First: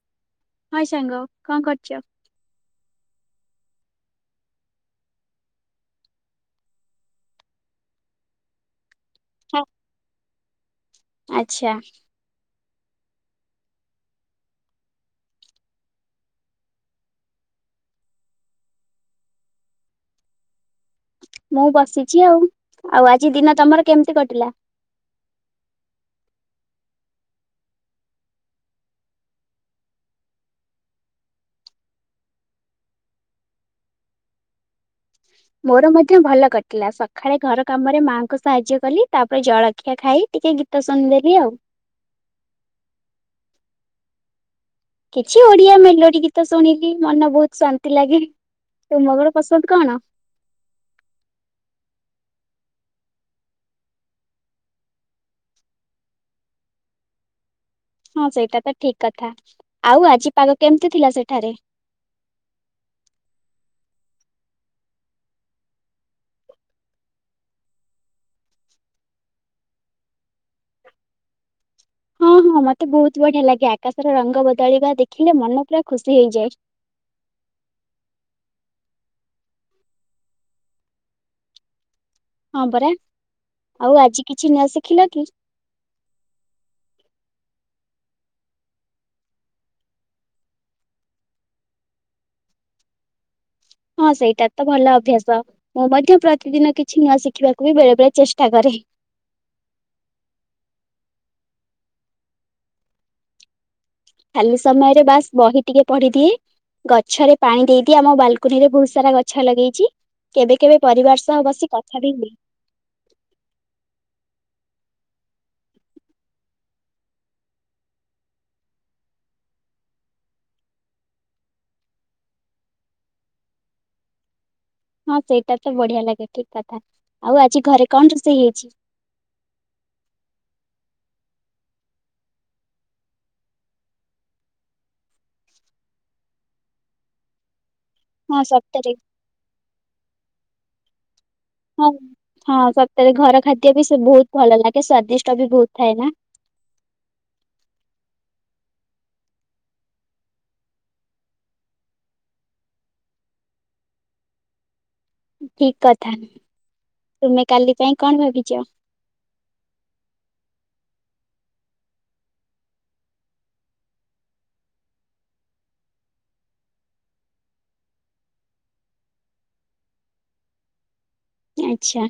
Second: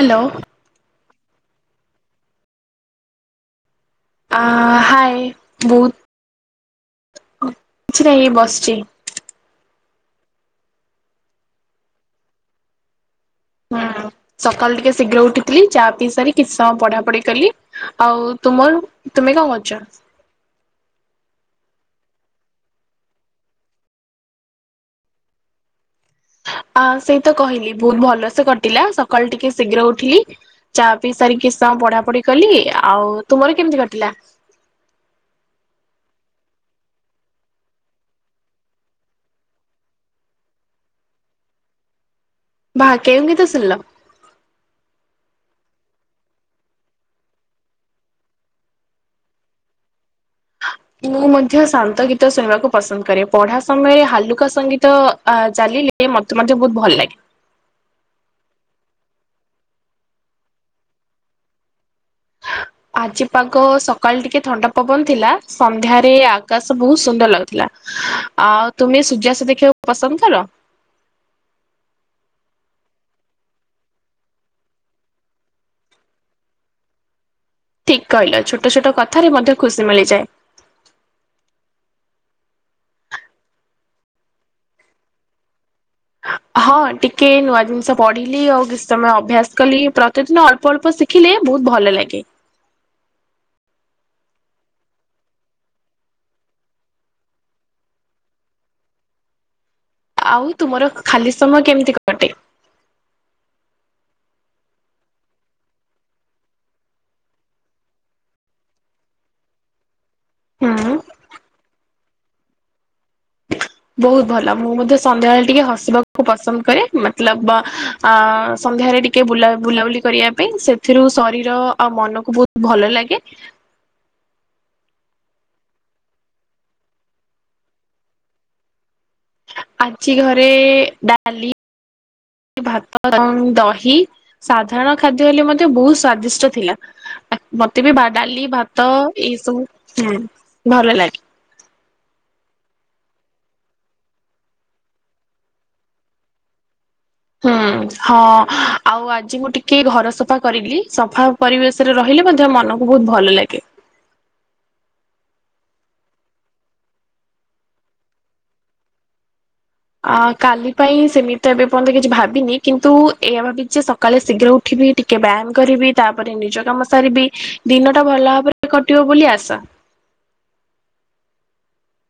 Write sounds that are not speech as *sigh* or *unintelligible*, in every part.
Hello. Hi ସାଙ୍ଗ କଣ କରୁଛ? ଆ ହାଏ ବହୁତ କିଛି ନାଇ ଏଇ ବସିଛି। ହଁ ଆଛା। ହୁଁ ସକାଳୁ ଟିକେ ଶୀଘ୍ର ଉଠିଥିଲି ଚା ପିଇ ସାରି କିଛି ସମୟ ପଢା ପଢି କଲି। ଆଉ ତୁମର ତୁମେ କଣ କରୁଛ। ମୁଁ ବସିଛି ଆଉ, ଆଉ ଆଜି ଦିନ ତମର କେମିତି କଟିଲା? ଆ ସେଇ ତ କହିଲି ବହୁତ ଭଲସେ କଟିଲା ସକାଳୁ ଟିକେ ଶୀଘ୍ର ଉଠିଲି। ଚା ପିଇ ସାରିକି କିଛି ସମୟ ପଢାପଢି କଲି ଆଉ ତୁମର କେମିତି କଟିଲା? ମୋର ମଧ୍ୟ ଭଲ କଟିଲା ସକାଳେ ଘର କାମରେ ମାଙ୍କୁ ସାହାଯ୍ୟ କଲି ତାପରେ ଜଳଖିଆ ଖାଇ ଟିକେ ଗି ଟିଉସନ୍ ଦେଲି ଆଉ। ବାଃ କେଉଁ ଗୀତ ଶୁଣିଲ? କିଛି ଓଡିଆ ମେଲୋଡି ଗୀତ ଶୁଣିକି ମନ ବହୁତ ଶାନ୍ତି ଲାଗେ। ତୁମଗର ପସନ୍ଦ କଣ? ମୁଁ ମଧ୍ୟ ଶାନ୍ତ ଗୀତ ଶୁଣିବାକୁ ପସନ୍ଦ କରେ ପଢା ସମୟେ ହାଲୁକା ସଙ୍ଗୀତ ଆ ଚାଲିଲେ ଏ ମତେ ମଧ୍ୟ ବହୁତ ଭଲ ଲାଗେ। ହଁ ସେଇଟା ତ ଠିକ୍ କଥା, ଆଉ ଆଜି ପାଗ କେମିତି ଥିଲା ସେଠାରେ? ଆଜିପାଗ ସକାଳେ ଟିକେ ଥଣ୍ଡା ପବନ ଥିଲା ସନ୍ଧ୍ୟାରେ ଆକାଶ ବହୁତ ସୁନ୍ଦର ଲାଗୁଥିଲା। ଆଉ ତୁମେ ସୂର୍ଯ୍ୟାସ୍ତ ଦେଖିବାକୁ ପସନ୍ଦ କର? ହଁ ହଁ ମତେ ବହୁତ ବଢିଆ ଲାଗେ ଆକାଶର ରଙ୍ଗ ବଦଳିବା ଦେଖିଲେ ମନ ପୁରା ଖୁସି ହେଇଯାଏ। ଠିକ୍ କହିଲ ଛୋଟ ଛୋଟ କଥାରେ ମଧ୍ୟ ଖୁସି ମିଳିଯାଏ। ହଁ ପରା ଆଉ ଆଜି କିଛି ନୂଆ ଶିଖିଲ କି? ହଁ ଟିକେ ନୂଆ ଜିନିଷ ପଢିଲି ଆଉ କିଛି ସମୟ ଅଭ୍ୟାସ କଲି ପ୍ରତିଦିନ ଅଳ୍ପ ଅଳ୍ପ ଶି ଖିଲେ ବହୁତ ଭଲ ଲାଗେ। ହଁ ସେଇଟା ତ ଭଲ ଅଭ୍ୟାସ। ମୁଁ ମଧ୍ୟ ପ୍ରତିଦିନ କିଛି ନୂଆ ଶିଖିବାକୁ ବି ବେଳେ ବେଳେ ଚେଷ୍ଟା କରେ। ଆଉ ତୁମର ଖାଲି ସମୟ କେମିତି କ ଖାଲି ସମୟରେ ବାସ୍ ବହି ଟିକେ ପଢିଦିଏ। ଗଛରେ ପାଣି ଦେଇଦିଏ ଆମ ବାଲକୁନି ରେ ବହୁତ ସାରା ଗଛ ଲଗେଇଛି। କେବେ କେବେ ହୁଁ ପରିବାର ସହ ବସି କଥା ବି ହୁଏ। ବହୁତ ଭଲ ମୁଁ ମଧ୍ୟ ସନ୍ଧ୍ୟାବେଳେ ଟିକେ ହସିବାକୁ ପସନ୍ଦ କରେ ମତଲବ ଆ ସନ୍ଧ୍ୟାରେ ଟିକେ ବୁଲା ବୁଲାବୁଲି କରିବା ପାଇଁ ସେଥିରୁ ଶରୀର ଆଉ ମନକୁ ବହୁତ ଭଲ ଲାଗେ। ହଁ ସେଇଟା ତ ବଢିଆ ଲାଗେ ଠିକ୍ କଥା ଆଉ ଆଜି ଘରେ କଣ ରୋଷେଇ ହେଇଛି? ଆଜି ଘରେ ଡାଲି ଭାତ ଏବଂ ଦହି ସାଧାରଣ ଖାଦ୍ୟ ହେଲେ ମଧ୍ୟ ବହୁତ ସ୍ଵାଦିଷ୍ଟ ଥିଲା। ମତେ ବି ଭା ହଁ ଡାଲି, ଭାତ ସତରେ ଏଇ ସବୁ ହୁଁ ଭଲ ଲାଗେ। ହଁ ସତେରେ ଘର ଖାଦ୍ୟ ବି ସେ ବହୁତ ଭଲ ଲାଗେ ସ୍ଵାଦିଷ୍ଟ ବି ବହୁତ ଥାଏ ନା! ହୁଁ ହଁ ଆଉ ଆଜି ମୁଁ ଟିକେ ଘର ସଫା କରିଲି, ସଫା ପରିବେଶରେ ରହିଲେ ମଧ୍ୟ ମନକୁ ବହୁତ ଭଲ ଲାଗେ। ଠିକ୍ କଥା, ତୁମେ କାଲି ପାଇଁ କଣ ଭାବିଛ? ଆ କାଲି ପାଇଁ ସେମିତି ତ ଏବେ ପର୍ଯ୍ୟନ୍ତ କିଛି ଭାବିନି କିନ୍ତୁ ଏଇଆ ଭାବିଚି ଯେ ସ କାଳେ ଶୀଘ୍ର ଉଠିବି, ଟିକେ ବ୍ୟାୟାମ କରିବି ତାପରେ ନିଜ କାମ ସାରିବି ଦିନ ଟା ଭଲ ଭାବରେ କଟିବ ବୋଲି ଆଶା। ଆଚ୍ଛା,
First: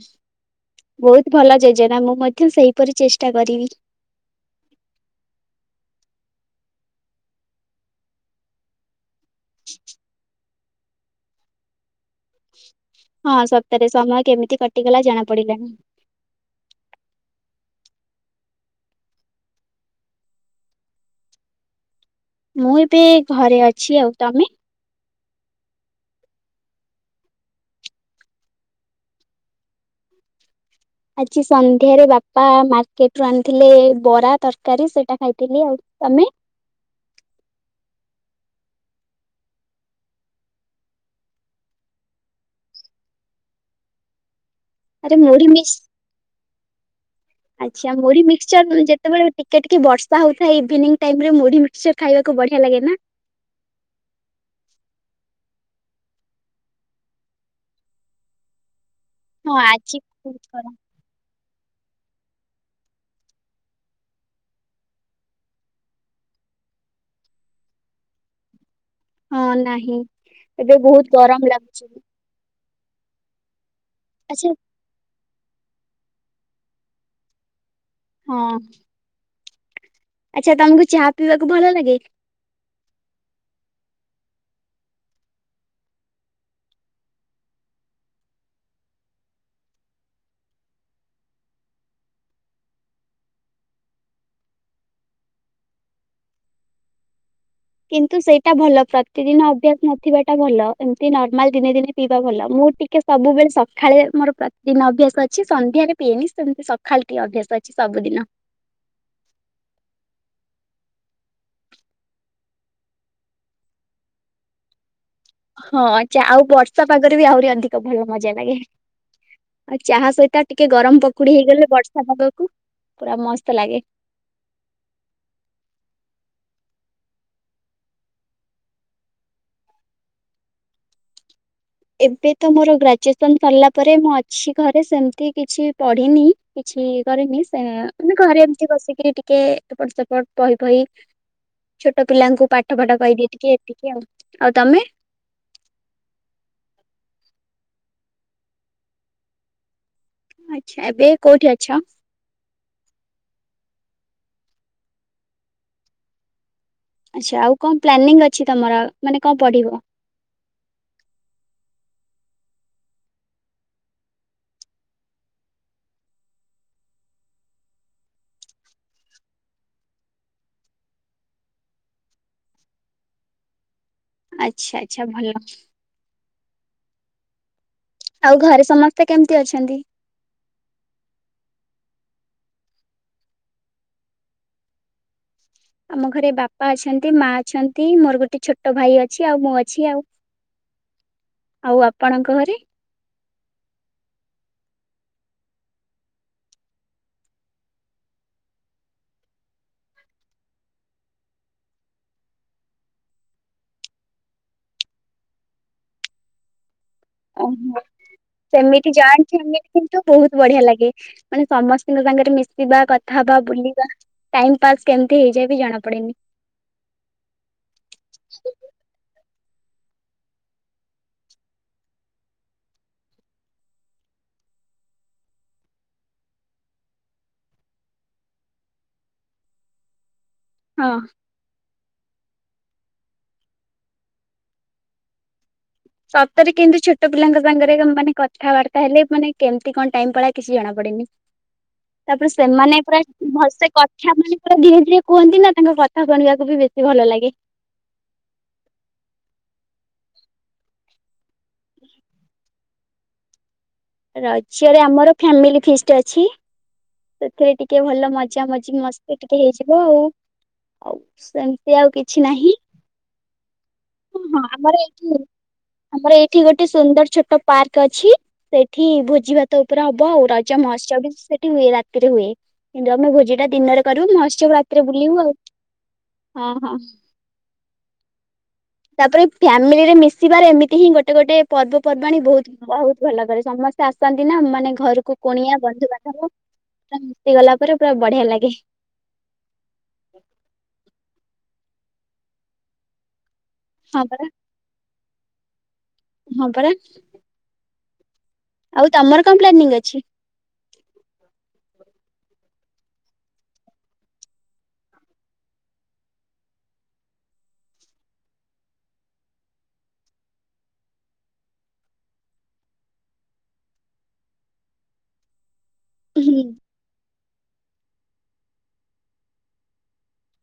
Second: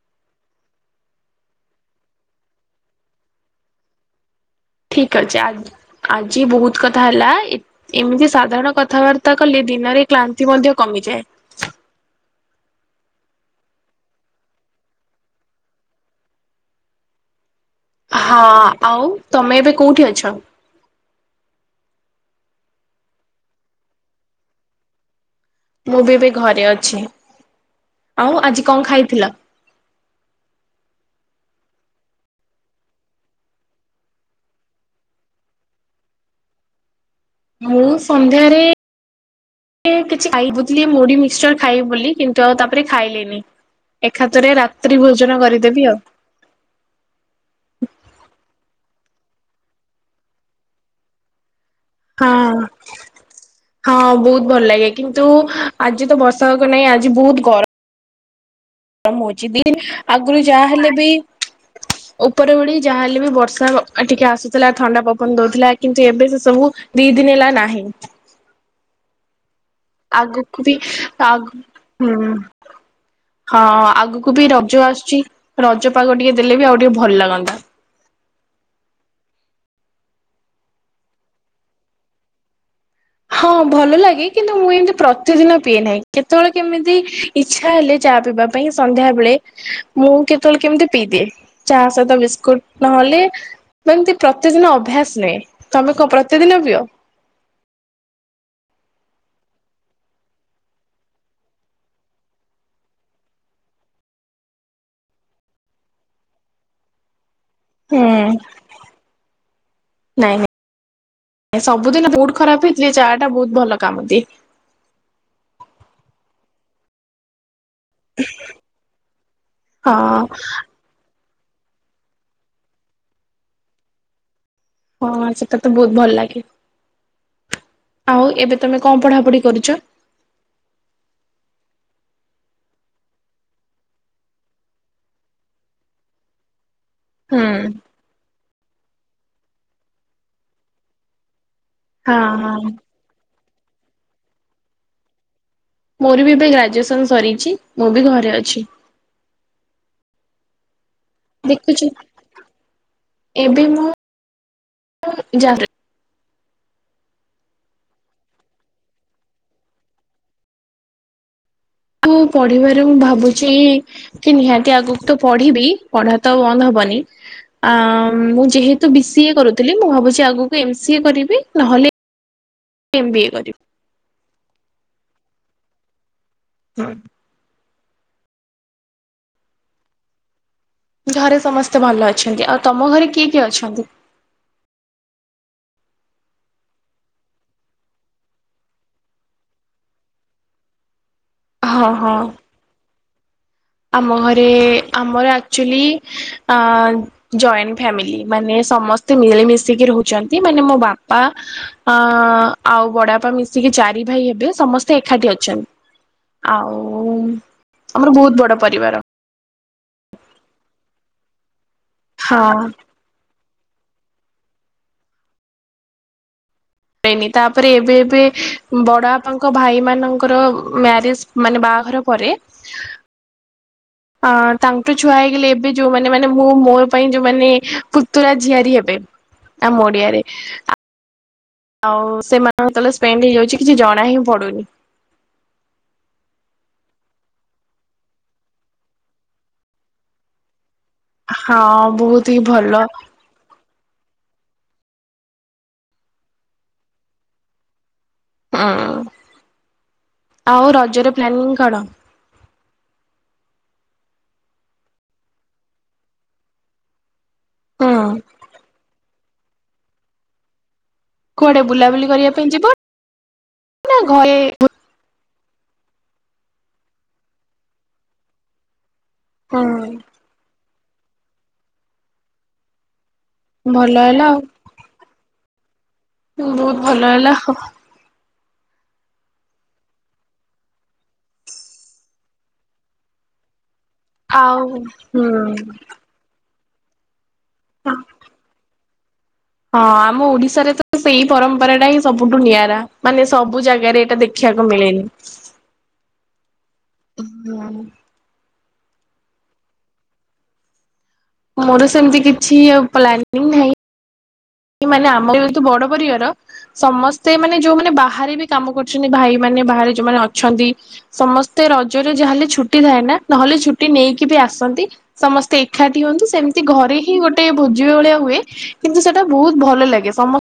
ବହୁତ ଭଲ ଯୋଜନା ମୁଁ ମଧ୍ୟ ସେଇପରି ଚେଷ୍ଟା କରିବି। ଠିକ୍ ଅଛି ଆଜ୍ ଆଜି ବହୁତ କଥା ହେଲା ଏ ଏମିତି ସାଧାରଣ କଥାବାର୍ ର୍ତ୍ତା କଲେ ଦିନରେ କ୍ଳାନ୍ତି ମଧ୍ୟ କମିଯାଏ। ହଁ ସତେରେ ସମୟ କେମିତି କଟିଗଲା ଜଣା ପଡିଲାନି। ହଁଅ ଆଉ ତମେ ଏବେ କୋଉଠି ଅଛ? ମୁଁ ଏବେ ଘରେ ଅଛି ଆଉ, ତମେ? ମୁଁ ବି ଏବେ ଘରେ ଅଛି। ଆଉ ଆଜି କଣ ଖାଇଥିଲ? ଆଜି ସନ୍ଧ୍ୟାରେ ବାପା ମାର୍କେଟରୁ ଆଣିଥିଲେ ବରା ତରକାରୀ ସେଇଟା ଖାଇଥିଲି ଆଉ। ତମେ? ମୁଁ ସନ୍ଧ୍ୟାରେ ଏ କିଛି ଖାଇ ବୁ ଥିଲି ମୁଢ଼ି ମିକ୍ସଚର ଖାଇବି ବୋଲି କିନ୍ତୁ ଆଉ ତାପରେ ଖାଇଲିନି। ଏଖାଥରେ ରା ଆରେ ମୁଢ଼ି ମିସ୍ ଆଚ୍ଛା ମୁଢ଼ି ମିକ୍ସଚର ଉମ୍ ଯେତବେଳେ ଟିକେ ଟିକେ ବର୍ଷା ହଉଥାଏ ଇଭିନିଂ ଟାଇମରେ ମୁଢ଼ି ମିକ୍ସଚର ହଁ। ଖାଇବାକୁ ବଢିଆ ଲାଗେ ନା? ହଁ ବହୁତ ଭଲ ଲାଗେ କିନ୍ତୁ ଆଜି ତ ବର୍ଷା ପାଗ ନାହିଁ ଆଜି ବହୁତ ଗର ତ ମୁଁ ହଁ ଯିବି ଆଜି ଆଗରୁ ବହୁତ ଗରମ ଯାହେଲେ ବି ଉପର ଓଳି ଯାହାହେଲେ ବି ବର୍ଷା ଟିକେ ଆସୁଥିଲା ଥଣ୍ଡା ପବନ ଦଉଥିଲା। କିନ୍ତୁ ଏବେ ସେ ସବୁ ଦି ଦିନ ହେଲା ନାହିଁ। ହଁ ନାହିଁ। ଆଗକୁ ବି ଏବେ ବହୁତ ଆଗ୍ ଗରମ ଲାଗୁଛି। ହୁଁ-ହୁଁ। ହଁଅ ଆଗକୁ ବି ଆଚ୍ଛା ରଜ ଆସୁଛି। ରଜ ପାଗ ଟିକେ ଦେଲେ ବି ଆଉ ଟିକେ ଭଲ ଲାଗନ୍ତା। ହଁ। ଆଚ୍ଛା ତମକୁ ଚାହା ପିଇବାକୁ ଭଲ ଲାଗେ? ହଁ ଭଲ ଲାଗେ କିନ୍ତୁ ମୁଁ ଏମିତି ପ୍ରତିଦିନ ପିଏ ନାହିଁ କେତେବେଳେ କେମିତି ଇଚ୍ଛା ହେଲେ ଚାହା ପିଇବା। ପାଇଁ ସନ୍ଧ୍ୟା ବେଳେ ମୁଁ କେତେବେଳେ କେମିତି ପିଇଦିଏ। ଚାହା ସହିତ ବିସ୍କୁଟ ନହେଲେ ଯେମିତି ପ୍ରତିଦିନ ଅଭ୍ୟାସ ନାହିଁ, ତମେ କଣ ପ୍ରତିଦିନ ପିଅ? କିନ୍ତୁ ସେଇଟା ଭଲ ପ୍ରତିଦିନ ଅଭ୍ୟାସ ନଥିବାଟା ଭଲ ଏମିତି ନର୍ମାଲ ଦିନେ ଦିନେ ପିଇବା ଭଲ ମୁଁ ଟିକ୍ କେ, ସବୁବେଳେ ସଖାଳେ ମୋର ପ୍ରତିଦିନ ଅଭ୍ୟାସ ଅଛି ସନ୍ଧ୍ୟାରେ ପିଏନି ସେମିତି ସକ୍ ଖାଲି ଟିକେ ଅଭ୍ୟାସ ଅଛି ହୁଁ ସବୁଦିନ। ନାଇଁ ନାଇଁ, ସବୁଦିନ ମୁଡ୍ ଖରାପ ହେଇଥିଲେ ଚାଆଟା ବହୁତ ଭଲ କାମଦିଏ। ହଁ ଚାଆ, ଆଉ ବର୍ଷା ପାଗରେ ବି ଆହୁରି ଅଧିକ୍। ତ ଭଲ ମଜା ଲାଗେ ଆଉ ଚାହା ହଁ ସହିତ ଟିକେ ଗରମ ପକ୍ କୁଡି ହେଇଗଲେ ବର୍ଷା ପାଗକୁ ପୁରା ମସ୍ତ ଲାଗେ। ହଁ ସେଟା ତ ବହୁତ ଭଲ ଲାଗେ। ଆଉ ଏବେ ତମେ କଣ ପଢାପଢି କରୁଚ? ଏବେ ତ ମୋର ଗ୍ରାଜୁଏସନ୍ ସରିଲା ପରେ ମୁଁ ଅଛି ଘରେ ସେମିତି କିଛି ପଢିନି କିଛି କରିନି ହୁଁ ସେ ମାନେ ଘରେ ଏମିତି ବସିକି ଟିକେ ଏପଟ ସେପଟ ବହି ଫହି ଛୋଟ ହଁ ପିଲାଙ୍କୁ ହଁ ପାଠ ଫାଠ କହିଦିଏ ଟିକେ ଏତିକି ଆଉ ଆଉ ତମେ? ମୋର ବି ଏବେ ଗ୍ରାଜୁଏସନ୍ ସରିଛି ମୁଁ ବି ଘରେ ଅଛି। ଆଚ୍ଛା ଏବେ? କୋଉଠି ଅଛ? ଦେଖୁଚି ଏବେ ମୁଁ ଜା ଗା ଆଚ୍ଛା ଆଉ କଣ ପ୍ଲାନିଂ ଅଛି ତମର ମାନେ କଣ ପଢିବ? ତ ପଢିବାରେ ମୁଁ ଭାବୁଚି କି ନିହାତି ଆଗକୁ ତ ପଢିବି ପଢା ତ ଆଉ ବନ୍ଦ ହବନି। ଆ ମୁଁ ଯେହେତୁ ବି ସିଏ କରୁଥିଲି ମୁଁ ଭାବୁଚି ଆଗକୁ ଏମ ସିଏ କରିବି ନହେଲେ ଏମ୍ ବି ଏ କରିବୁ ଆଚ୍ଛା ଆଚ୍ଛା ଭଲ। ହୁଁ। ଆଉ ଘରେ ସମସ୍ତେ କେମିତି ଅଛନ୍ତି? ଘରେ ସମସ୍ତେ ଭଲ ଅଛନ୍ତି ଆଉ ତମ ଘରେ କିଏ କିଏ ଅଛନ୍ତି? ଆମ ଘରେ ବାପା ଅଛନ୍ତି ମା ଅଛନ୍ତି ମୋର ଗୋଟେ ଛୋଟ ଭାଇ ଅଛି ଆଉ ମୁଁ ଅଛି ଆଉ। *inaudible* ଆଉ ହଁ ହଁ ଆପଣଙ୍କ ଘରେ? ଆମ ଘରେ ଆମର ଆକ୍ଚୁଆଲି ଆ ଜଏଣ୍ଟ ଫାମିଲି ମାନେ ସମସ୍ତେ ମିଳିମଶିକି ରହୁଛନ୍ତି ମାନେ ମୋ ବାପା ଅ ଆଉ ବଡାପା ମିଶିକି ଚାରି ଭାଇ ହେବେ ସମସ୍ତେ ଏକାଠି ଅଛନ୍ତି। ଆଉ ଓହୋ ଆମର ବହୁତ ବଡ ସେମିତି ପରିବାର ଜଏଣ୍ଟ ଫ୍ୟାମିଲି କିନ୍ତୁ ବହୁତ ବଢିଆ ଲାଗେ ମାନେ ସମସ୍ତଙ୍କ ସାଙ୍ଗରେ ହଁ ମିଶିବା କ କଥା ହବା ବୁଲିଵା ଟାଇମ ପାସ୍ କେମିତି ହେଇଯାଏ ବି ଜଣା ପଡେନି। ହେଇନି ତାପରେ ଏବେ ଏବେ ବଡ ବାପାଙ୍କ ଭାଇ ମାନଙ୍କର ମ୍ୟାରେଜେ। ମାନେ ବାହାଘର ପରେ। ଅ ତାଙ୍କ ଛୁଆ ହେଇଗଲେ ଏବେ ଯୋଉମାନେ ମାନେ ମୁଁ ମୋ ପାଇଁ ଯୋଉମାନେ ପୁତୁରା ଝିଆରି ହେବେ। ଆ ଓଡିଆରେ। ହଁ। ଆଉ ସେମାନ ହେତଳେ ସ୍ପେଣ୍ଡ ହେଇଯାଉଚି କିଛି ଜଣା ହିଁ ପଡୁନି। ସତରେ କେନ୍ତୁ ଛୋଟ ପିଲାଙ୍କ ସାଙ୍ଗରେ ମାନେ କଥାବାର୍ତ୍ତା ହେଲେ ମାନେ କେମିତି କଣ ଟାଇମ ପଳଏ କିଛି ଜଣା ପଡନି। ହଁ ବହୁତ ତାପରେ ହିଁ ଭଲ ସେମାନେ ପୁରା ଭଲସେ କଥା ମାନେ ପୁରା ଧୀରେ ଧୀରେ କୁହନ୍ତି ନା ତାଙ୍କ କଥା ଶୁଣିବାକୁ ବି ବେଶୀ ଭଲ ଲାଗେ। ହଁ ଉଁ ଆଉ ରଜର ପ୍ଲାନିଂ କଣ? ରଜରେ ଆମର ଫାମିଲି ଫିଷ୍ଟ ଅଛି ସେଥିରେ ଟିକେ ହୁଁ ଭଲ ମଜା ମଜି ମସ୍ତ୍ ତେ ଟିକେ ହେଇଯିବ ଆଉ କୁଆଡେ ସେମିତି ଆଉ ବୁଲାବୁଲି କିଛି କରିବା ପାଇଁ ନାହିଁ। ଯିବ ନା ହଁ ଘରେ ହଁ ଆମର ଏଇଠି ଆମର ଏଇଠି ଗୋଟେ ସୁନ୍ଦର ଛୋଟ ପାର୍କ ଅଛି ସେଇଠି ଭୋଜି ଭାତ ହୁଁ ଉପରେ ହବ ଆଉ ରଇ ରଜ ମହୋତ୍ସୋବ ବି ସେଠି ହୁଏ ରାତିରେ ହୁଏ କିନ୍ତୁ ଆମେ ଭୋଜି ଟା ଦିନରେ ଭଲ କରିବୁ ହେଲା ଆଉ। ମହୋତ୍ସବ ରାତିରେ ବୁଲିବୁ ଆଉ ହଁ ହଁ। ଲା ଲାଖ। ତାପରେ ଫ୍ୟାମିଲି ରେ ମିଶିବାରେ ଏମିତି ହିଁ ଗୋଟେ ଗୋଟେ ପର୍ବପର୍ବାଣି ବୋହୁତ୍ ବହୁତ୍ ଭଲ କରେ ସମସ୍ତେ। ଆସନ୍ତି ନା ଆଉ ମାନେ ଘରକୁ ହୁଁ କୁଣିଆ ବନ୍ଧୁବାଧବ ପା ମିଶିଗଲା ପରେ ପୁରା ବଢିଆ ଲାଗେ। ହଁ ଆମ ଓଡିଶାରେ ତ ସେଇ ପରମ୍ପରା ଟା ହିଁ ସବୁଠୁ ନିଆରା ମାନେ ସବୁ ହଁ ଜାଗାରେ ଏଇଟା ପରା ଦେଖି ବାକୁ ମିଳେନି। ହଁ ପରା। ହୁଁ। ଆଉ ତମର କଣ ପ୍ଲାନିଂ ଅଛି? ମୋର ସେମିତି କିଛି ପ୍ଲାନିଂ ନାହିଁ। ମାନେ ଆମର ଯେହେତୁ ବଡ ପରିବାର। ସମସ୍ତେ ମାନେ ଯୋଉମାନେ ବାହାରେ ବି କାମ କରୁଚନ୍ତି ଭାଇ ମାନ ବାହାରେ ଯୋଉମାନେ ଅଛନ୍ତି। ସମସ୍ତେ ରଜରେ ଯାହେଲେ ଛୁଟି ଥାଏ ନା ନହେଲେ ଛୁଟି ନେଇକି ବି ଆସନ୍ତି ସମସ୍ତେ ଏକାଠି ହୁଅନ୍ତୁ ସେମିତି ଘରେ ହିଁ ଗୋଟେ ଭୋଜି ଭଳିଆ ହୁଏ କିନ୍ତୁ ସେଟା ବହୁତ ଭଲ ଲାଗେ। ସମସ୍ତେ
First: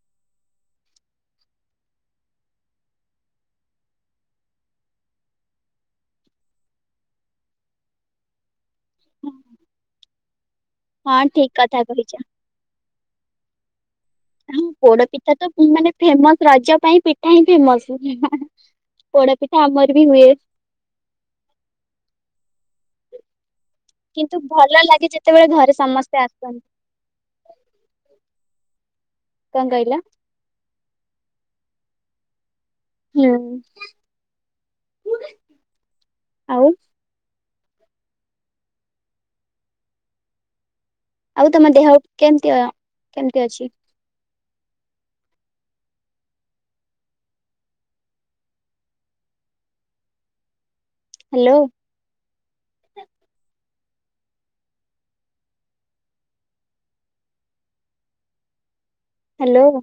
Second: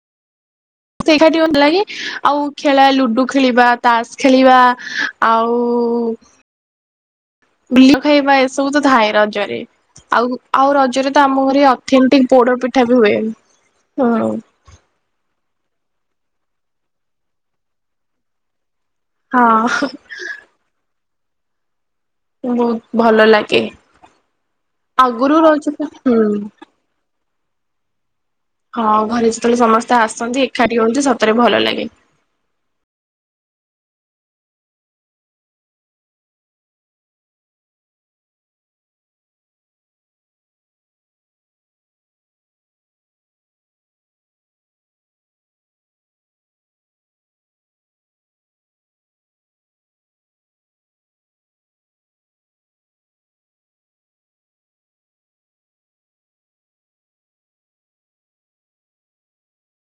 ସମସ୍ତେ ଏକାଠି ହୁଅନ୍ତି ଭଲ ଲାଗେ ଆଉ ଖେଳାଏ ଲୁଡୁ ଖେଳିବା ତାସ ଖେଳିବା ଆଉ *unintelligible* ଖାଇବା ଏସବୁ ତ ଥାଏ ରଜରେ। ଆଉ ଆଉ ରଜରେ ହଁ ତ ଆମ ଠିକ ଘରେ କଥା କହିଛ ଅଥେଣ୍ଟିକ ପୋଡର ପିଠା ବି ହୁଏ। ହଁ ପୋଡ ପିଠା ତ ମାନେ ଫେମସ ରଜ ପାଇଁ ପିଠା ହିଁ ଫେମସ। ପୋଡାପିଠା ହଁ। ଆମର ବି ହୁଏ। ବହୁତ ଭଲ ଲାଗେ। କିନ୍ତୁ ଭଲ ଲାଗେ ଆଗରୁ ଯେତେବେଳେ ରହୁଛି ଘରେ ହୁଁ ସମସ୍ତେ ଆସନ୍ତି। ହଁ ଘରେ ଯେତେବେଳେ କଣ ସମସ୍ତେ କହିଲ ଆସନ୍ତି ଏକାଠି ହୁଅନ୍ତି ସତରେ ଭଲ ଲାଗେ। ହୁଁ ଆଉ ଆଉ ତମ ଦେହ କେମିତି ଅ କେମତି ଅଛି? ହ୍ୟାଲୋ। ହ୍ୟାଲୋ।